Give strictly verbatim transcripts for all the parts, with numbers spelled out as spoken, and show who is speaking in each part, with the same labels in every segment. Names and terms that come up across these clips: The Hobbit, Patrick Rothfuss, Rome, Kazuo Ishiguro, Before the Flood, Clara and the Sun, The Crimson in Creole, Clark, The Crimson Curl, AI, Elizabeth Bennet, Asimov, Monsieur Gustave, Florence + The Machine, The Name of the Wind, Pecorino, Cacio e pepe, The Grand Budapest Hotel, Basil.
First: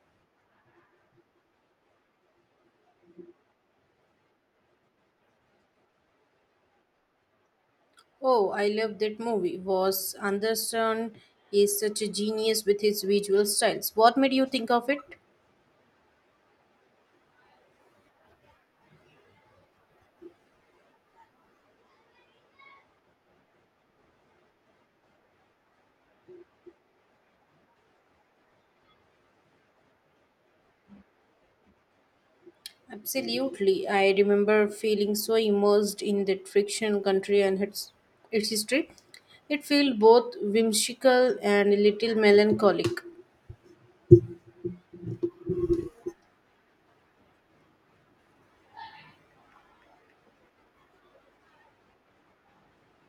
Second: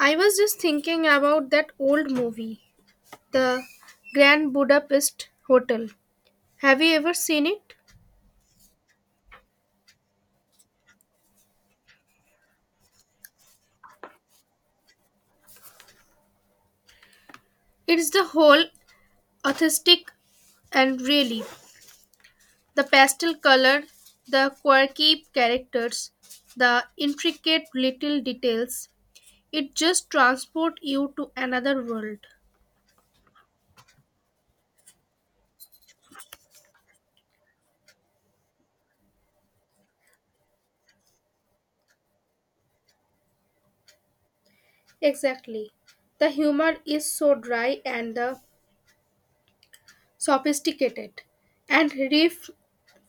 Speaker 1: I was just thinking about that old movie, The Grand Budapest Hotel. Have you ever seen it?
Speaker 2: Oh, I love that movie. Was Anderson is such a genius with his visual styles. What made you think of it?
Speaker 1: It's the whole authentic and really the pastel color, the quirky characters, the intricate little details. It just transports you to another world.
Speaker 2: Absolutely. I remember feeling so immersed in that fictional country and its its history. It felt both whimsical and a little melancholic.
Speaker 1: Exactly. The humor is so dry and the sophisticated. And riff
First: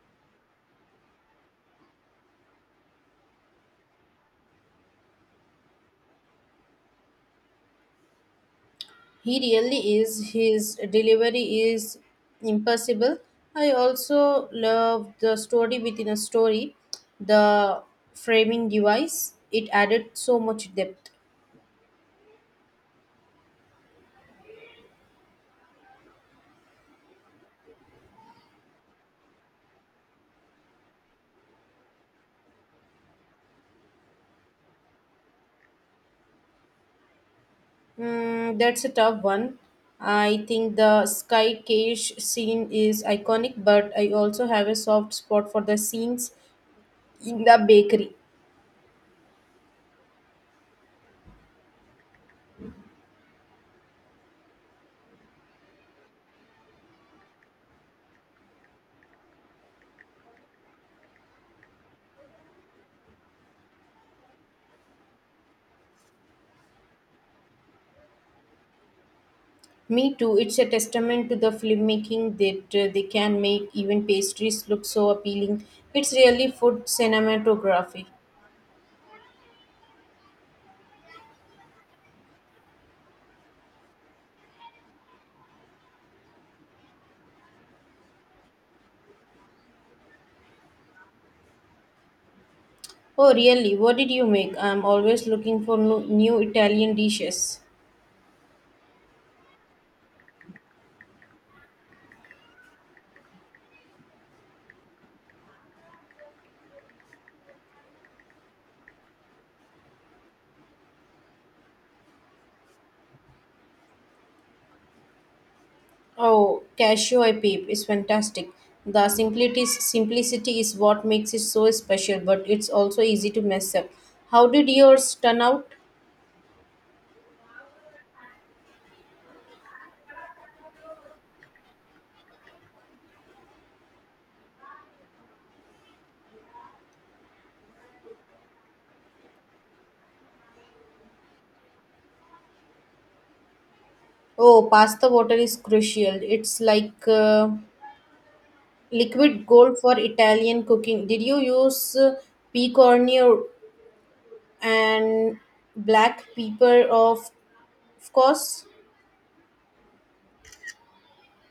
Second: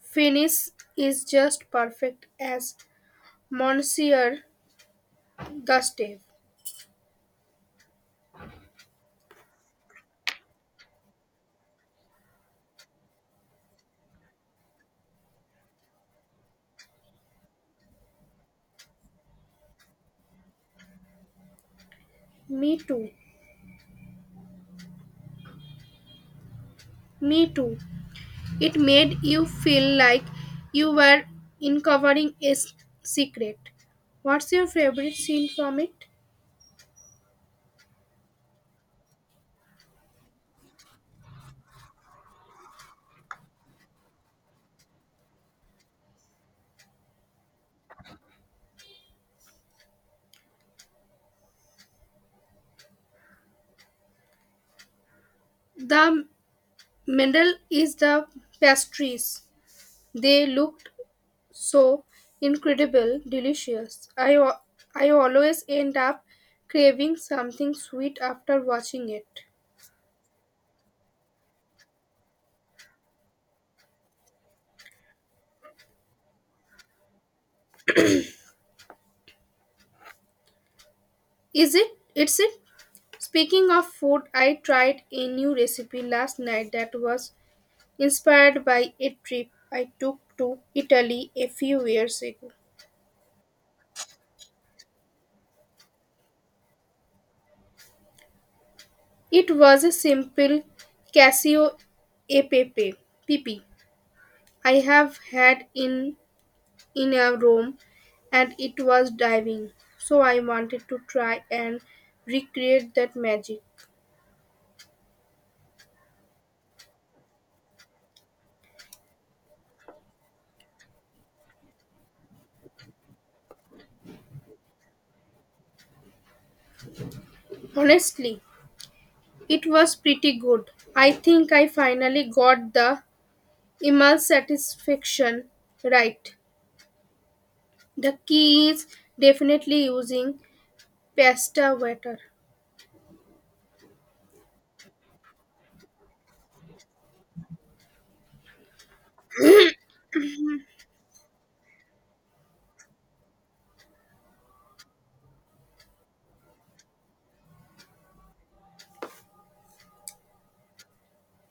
Speaker 1: finish is just perfect as Monsieur Gustave.
Speaker 2: He really is. His delivery is impossible. I also love the story within a story, the framing device. It added so much depth.
Speaker 1: Me too. Me too. It made you feel like you were uncovering a s- secret. What's your favorite scene from it?
Speaker 2: Mm, that's a tough one. I think the sky cage scene is iconic, but I also have a soft spot for the scenes in the bakery.
Speaker 1: The medal is the pastries. They looked so incredible, delicious. I, al- I always end up craving something sweet after watching it.
Speaker 2: Me too. It's a testament to the filmmaking that uh, they can make even pastries look so appealing. It's really food cinematography.
Speaker 1: Is it? It's it? Speaking of food, I tried a new recipe last night that was inspired by a trip I took to Italy a few years ago.
Speaker 2: Oh, really? What did you make? I'm always looking for no- new Italian dishes.
Speaker 1: It was a simple Casio e pepe P P I have had in in a Rome and it was diving. So I wanted to try and recreate that magic.
Speaker 2: Oh, Casio I Peep is fantastic. The simplicity, simplicity is what makes it so special, but it's also easy to mess up. How did yours turn out?
Speaker 1: Honestly, it was pretty good. I think I finally got the immense satisfaction. Right. The key is definitely using pasta water.
Speaker 2: Oh, pasta water is crucial. It's like uh, liquid gold for Italian cooking. Did you use uh, pecorino and black pepper? Of, of course,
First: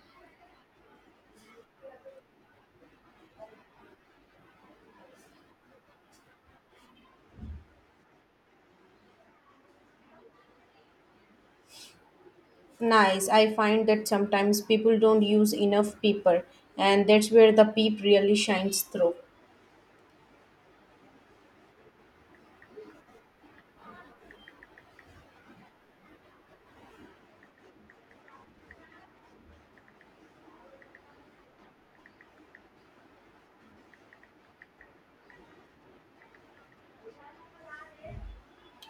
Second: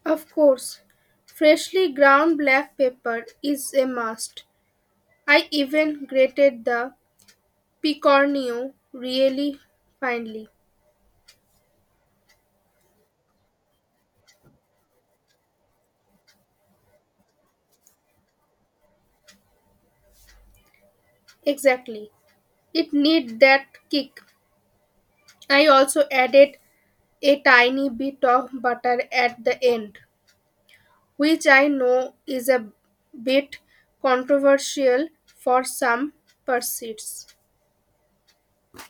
Speaker 1: Of course, freshly ground black pepper is a must. I even grated the picornio really finely.
Speaker 2: nice. I find that sometimes people don't use enough pepper, and that's where the peep really shines through.
Speaker 1: Exactly. It needs that kick. I also added a tiny bit of butter at the end, which I know is a bit controversial for some pursuits.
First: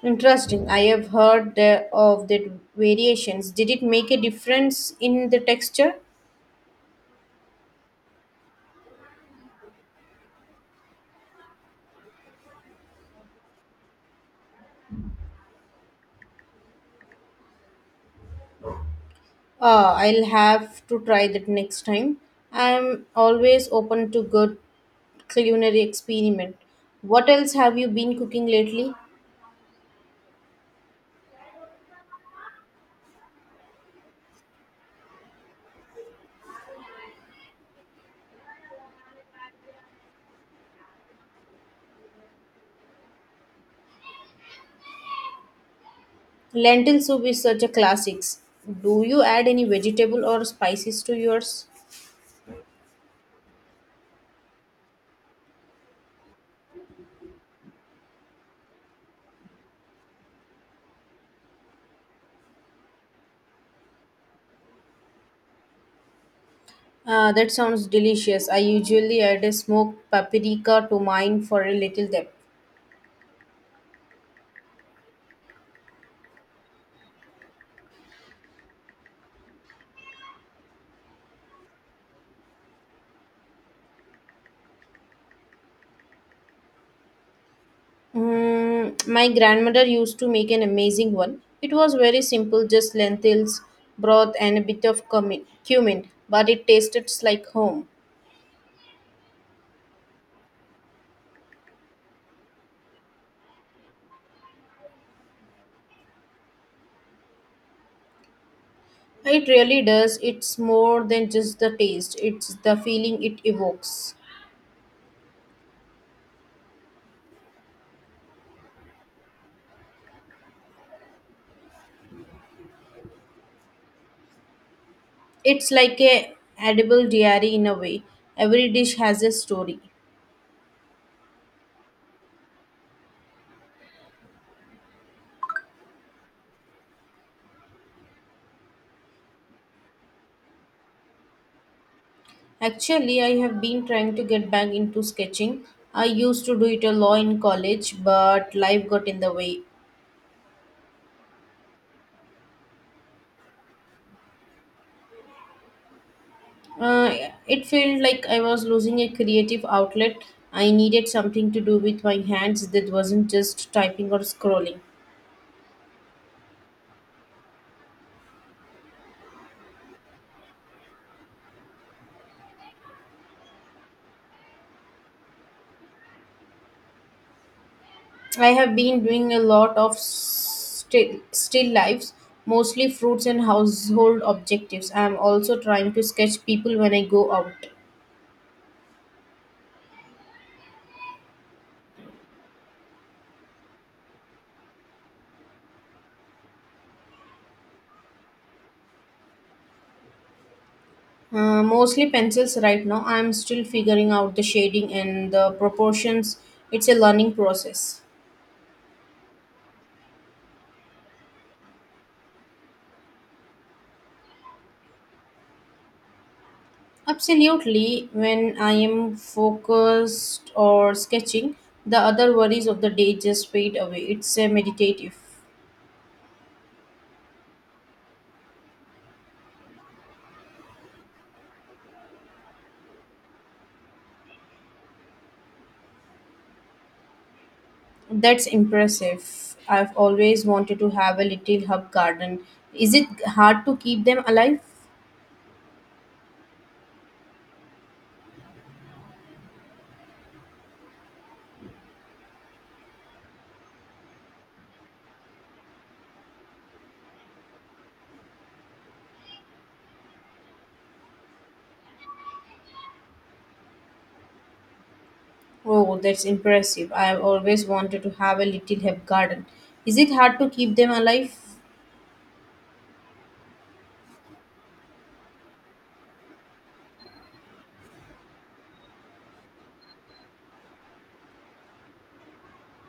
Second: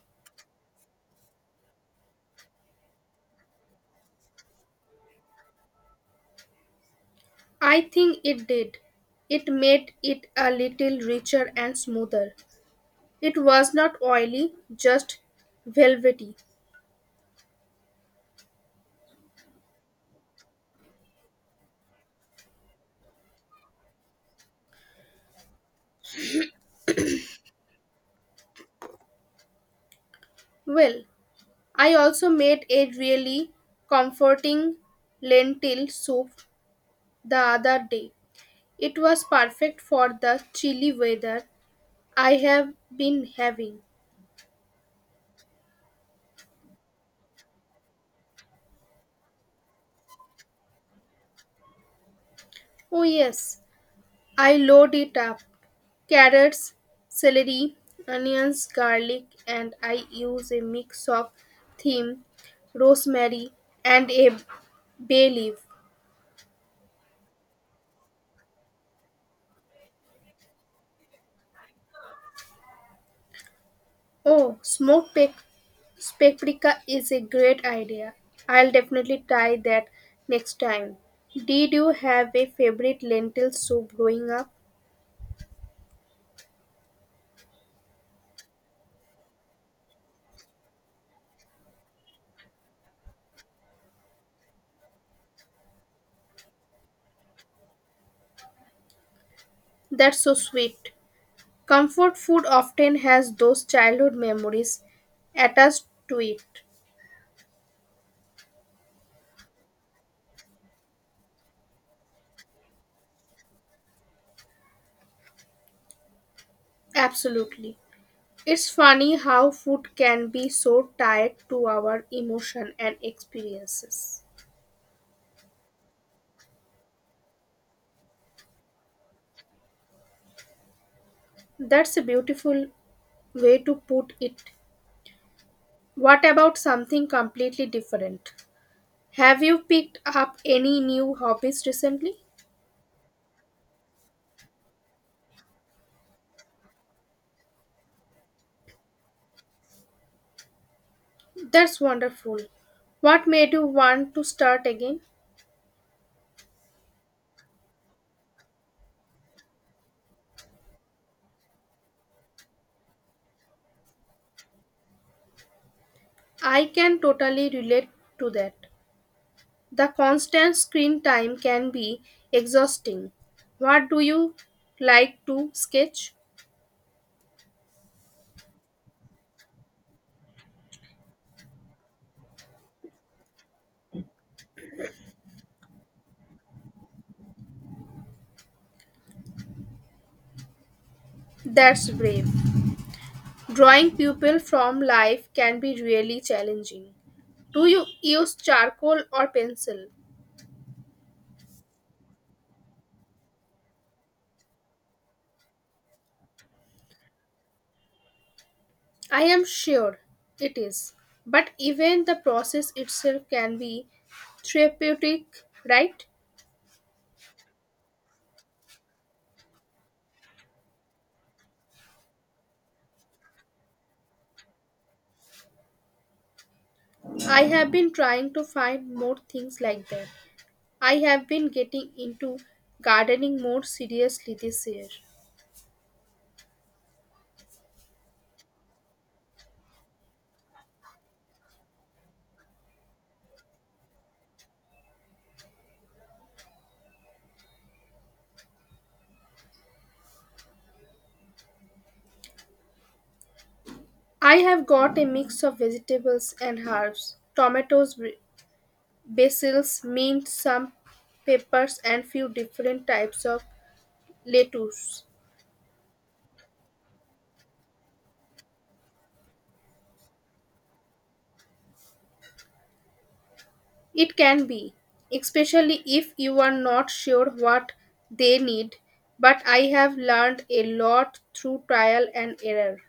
Speaker 2: Interesting. I have heard the, of the variations. Did it make a difference in the texture?
Speaker 1: I think it did. It made it a little richer and smoother. It was not oily, just velvety.
Speaker 2: Uh, I'll have to try that next time. I'm always open to good culinary experiment. What else have you been cooking lately?
Speaker 1: Well, I also made a really comforting lentil soup the other day. It was perfect for the chilly weather I have been having.
Speaker 2: Lentil soup is such a classics. Do you add any vegetable or spices to yours?
Speaker 1: Oh, yes, I load it up carrots, celery, onions, garlic, and I use a mix of thyme, rosemary, and a bay leaf.
Speaker 2: Uh, that sounds delicious. I usually add a smoked paprika to mine for a little depth.
Speaker 1: Oh, smoked pap- paprika is a great idea. I'll definitely try that next time. Did you have a favorite lentil soup growing up?
Speaker 2: Mm, my grandmother used to make an amazing one. It was very simple, just lentils, broth, and a bit of cumi- cumin, but it tasted like home.
Speaker 1: That's so sweet. Comfort food often has those childhood memories attached to it.
Speaker 2: It really does. It's more than just the taste, it's the feeling it evokes.
Speaker 1: Absolutely. It's funny how food can be so tied to our emotion and experiences.
Speaker 2: It's like a edible diary in a way. Every dish has a story.
Speaker 1: That's a beautiful way to put it. What about something completely different? Have you picked up any new hobbies recently?
Speaker 2: Actually, I have been trying to get back into sketching. I used to do it a lot in college, but life got in the way.
Speaker 1: That's wonderful. What made you want to start again?
Speaker 2: Uh, it felt like I was losing a creative outlet. I needed something to do with my hands that wasn't just typing or scrolling.
Speaker 1: I can totally relate to that. The constant screen time can be exhausting. What do you like to sketch?
Speaker 2: I have been doing a lot of still, still lives, mostly fruits and household objectives. I am also trying to sketch people when I go out.
Speaker 1: That's brave. Drawing people from life can be really challenging. Do you use charcoal or pencil?
Speaker 2: Uh, mostly pencils right now. I am still figuring out the shading and the proportions. It's a learning process.
Speaker 1: I am sure it is. But even the process itself can be therapeutic, right?
Speaker 2: Absolutely. When I am focused or sketching, the other worries of the day just fade away. It's a meditative.
Speaker 1: I have been trying to find more things like that. I have been getting into gardening more seriously this year.
Speaker 2: That's impressive. I've always wanted to have a little herb garden. Is it hard to keep them alive?
Speaker 1: I have got a mix of vegetables and herbs, tomatoes, Basils, mint, some peppers and few different types of lettuce.
Speaker 2: Oh, that's impressive. I've always wanted to have a little herb garden. Is it hard to keep them alive?
Speaker 1: It can be, especially if you are not sure what they need, but I have learned a lot through trial and error.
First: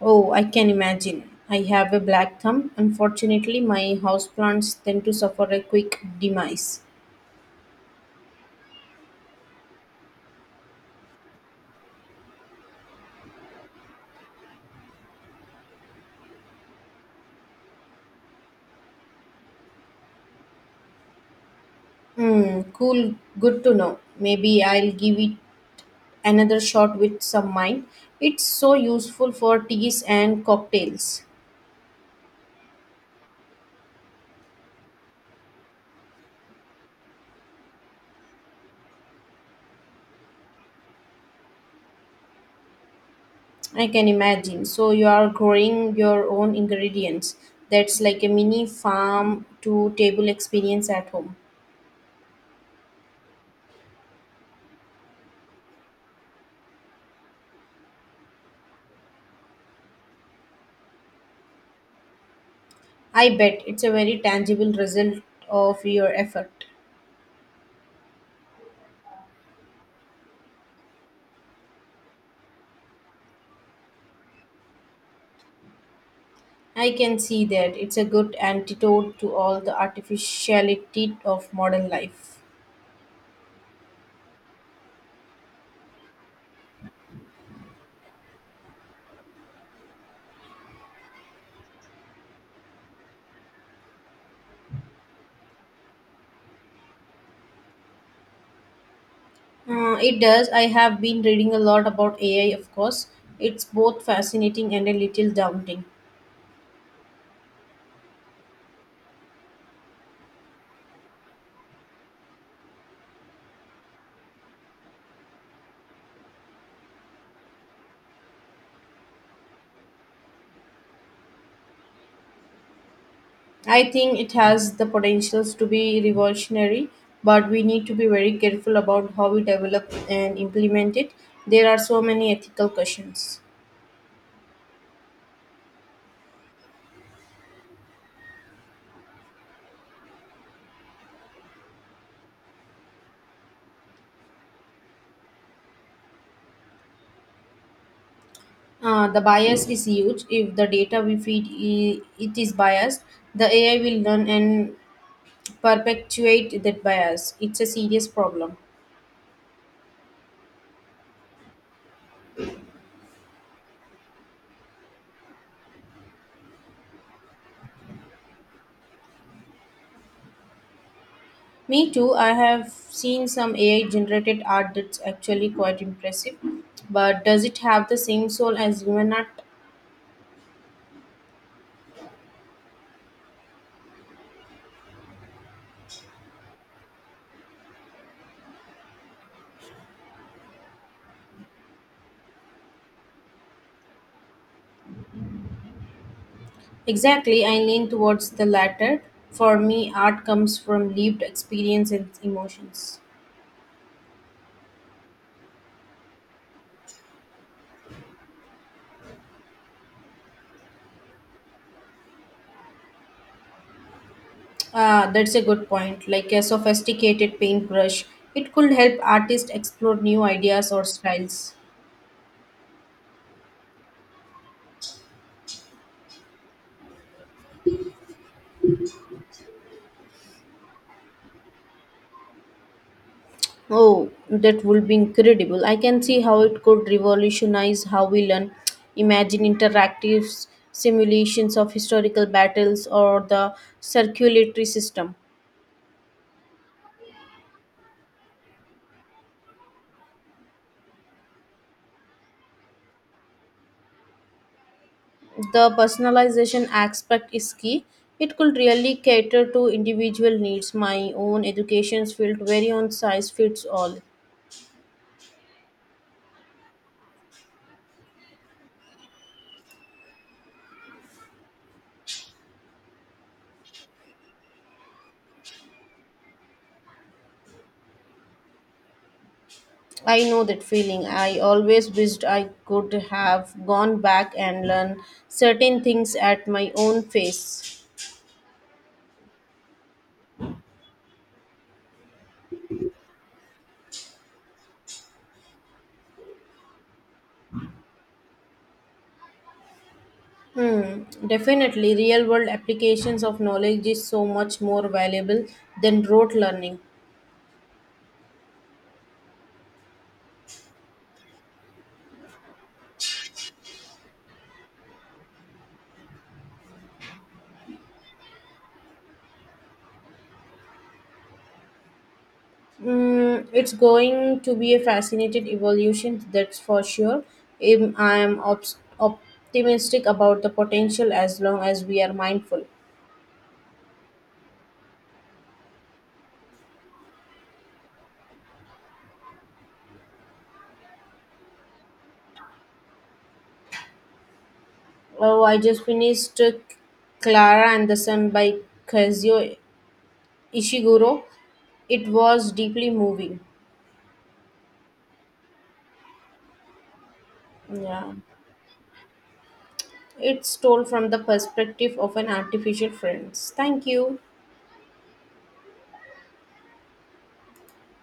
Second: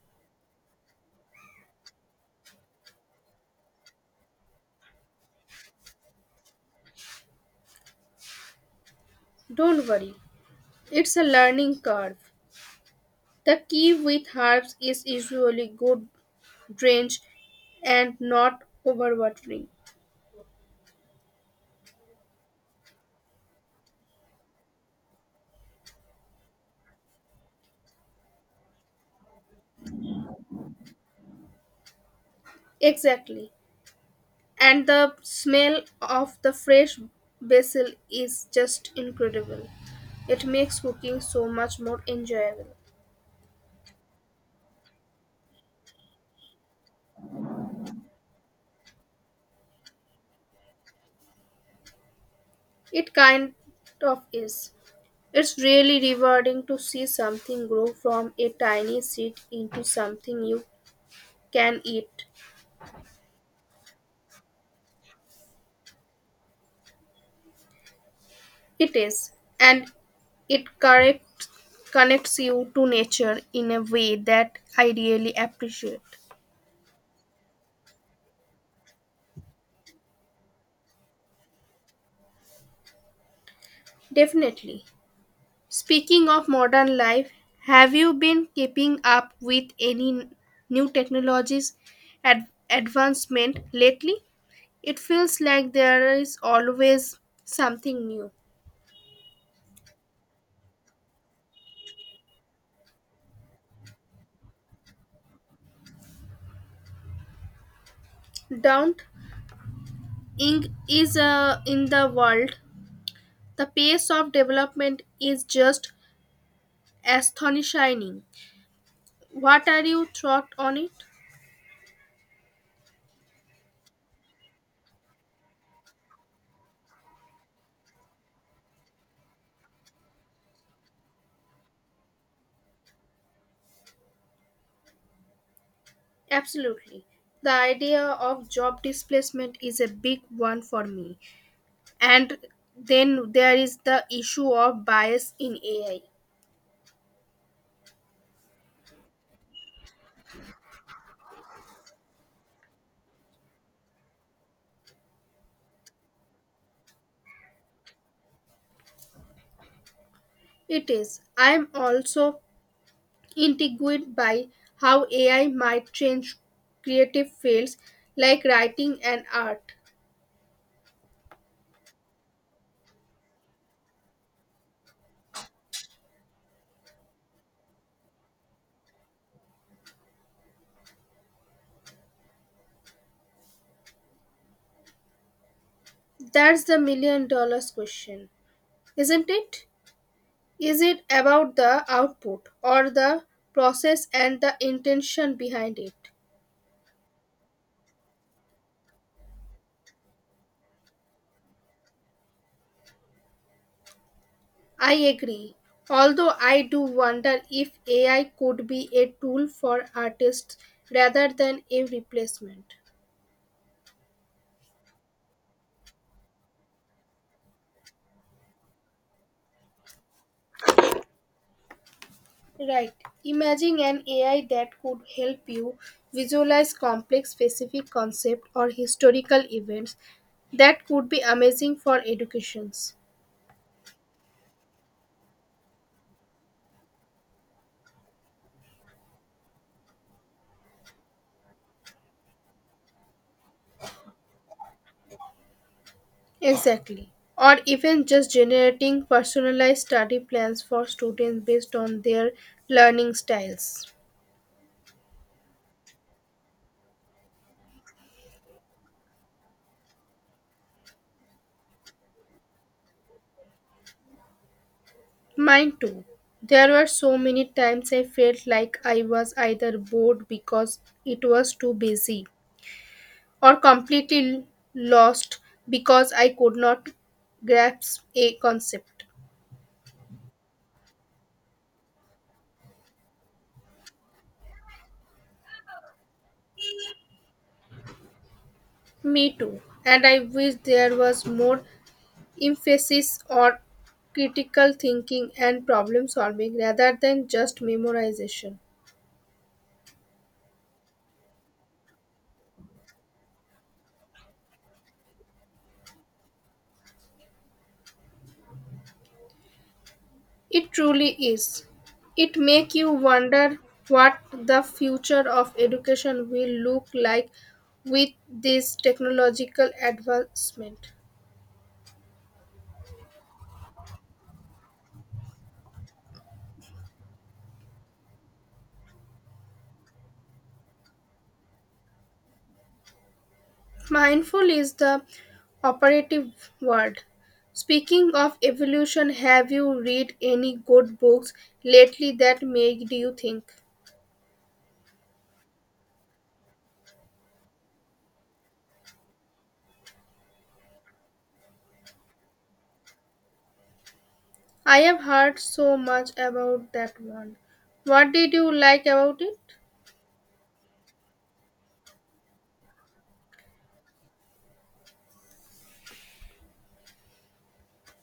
Speaker 2: Oh, I can imagine. I have a black thumb. Unfortunately, my houseplants tend to suffer a quick demise.
Speaker 1: Don't worry, it's a learning curve. The key with herbs is usually good drench and not overwatering.
Speaker 2: Hmm, cool, good to know. Maybe I'll give it another shot with some wine. It's so useful for teas and cocktails.
Speaker 1: Exactly, and the smell of the fresh basil is just incredible. It makes cooking so much more enjoyable.
Speaker 2: I can imagine. So you are growing your own ingredients. That's like a mini farm to table experience at home.
Speaker 1: It kind of is. It's really rewarding to see something grow from a tiny seed into something you can eat.
Speaker 2: I bet it's a very tangible result of your effort.
Speaker 1: It is, and it correct, connects you to nature in a way that I really appreciate.
Speaker 2: I can see that it's a good antidote to all the artificiality of modern life.
Speaker 1: Definitely. Speaking of modern life, have you been keeping up with any n- new technologies ad- advancement lately? It feels like there is always something new.
Speaker 2: Uh, it does. I have been reading a lot about A I, of course. It's both fascinating and a little daunting.
Speaker 1: Don't ing is uh, in the world. The pace of development is just astonishing. What are your thoughts on it?
Speaker 2: I think it has the potentials to be revolutionary, but we need to be very careful about how we develop and implement it. There are so many ethical questions.
Speaker 1: Absolutely. The idea of job displacement is a big one for me, and then there is the issue of bias in AI.
Speaker 2: Uh, the bias is huge. If the data we feed i- it is biased, the A I will learn and perpetuate that bias. It's a serious problem.
Speaker 1: It is. I'm also intrigued by how AI might change creative fields like writing and art.
Speaker 2: Me too. I have seen some A I generated art that's actually quite impressive. But does it have the same soul as human art?
Speaker 1: That's the million dollars question, isn't it? Is it about the output or the process and the intention behind it?
Speaker 2: Exactly. I lean towards the latter. For me, art comes from lived experience and emotions.
Speaker 1: I agree. Although I do wonder if A I could be a tool for artists rather than a replacement.
Speaker 2: Ah, that's a good point. Like a sophisticated paintbrush, it could help artists explore new ideas or styles.
Speaker 1: Right. Imagine an A I that could help you visualize complex specific concept or historical events that could be amazing for educations.
Speaker 2: Oh, that would be incredible. I can see how it could revolutionize how we learn. Imagine interactive s- simulations of historical battles or the circulatory system.
Speaker 1: Exactly. Or even just generating personalized study plans for students based on their learning styles.
Speaker 2: The personalization aspect is key. It could really cater to individual needs. My own education felt very on size fits all.
Speaker 1: Mine too. There were so many times I felt like I was either bored because it was too busy or completely lost because I could not grasp a concept.
Speaker 2: I know that feeling. I always wished I could have gone back and learned certain things at my own pace.
Speaker 1: Me too. And I wish there was more emphasis on critical thinking and problem solving rather than just memorization.
Speaker 2: Hmm, definitely, real world applications of knowledge is so much more valuable than rote learning.
Speaker 1: It truly is. It make you wonder what the future of education will look like with this technological advancement.
Speaker 2: Hmm, it's going to be a fascinating evolution, that's for sure. Im- I am ops optimistic about the potential as long as we are mindful.
Speaker 1: Mindful is the operative word. Speaking of evolution, have you read any good books lately that made you think?
Speaker 2: Oh, I just finished uh, Clara and the Sun by Kazuo Ishiguro. It was deeply moving.
Speaker 1: I have heard so much about that one. What
Speaker 2: Yeah,
Speaker 1: did you like about it?
Speaker 2: it's told from the perspective of an artificial friends. Thank you.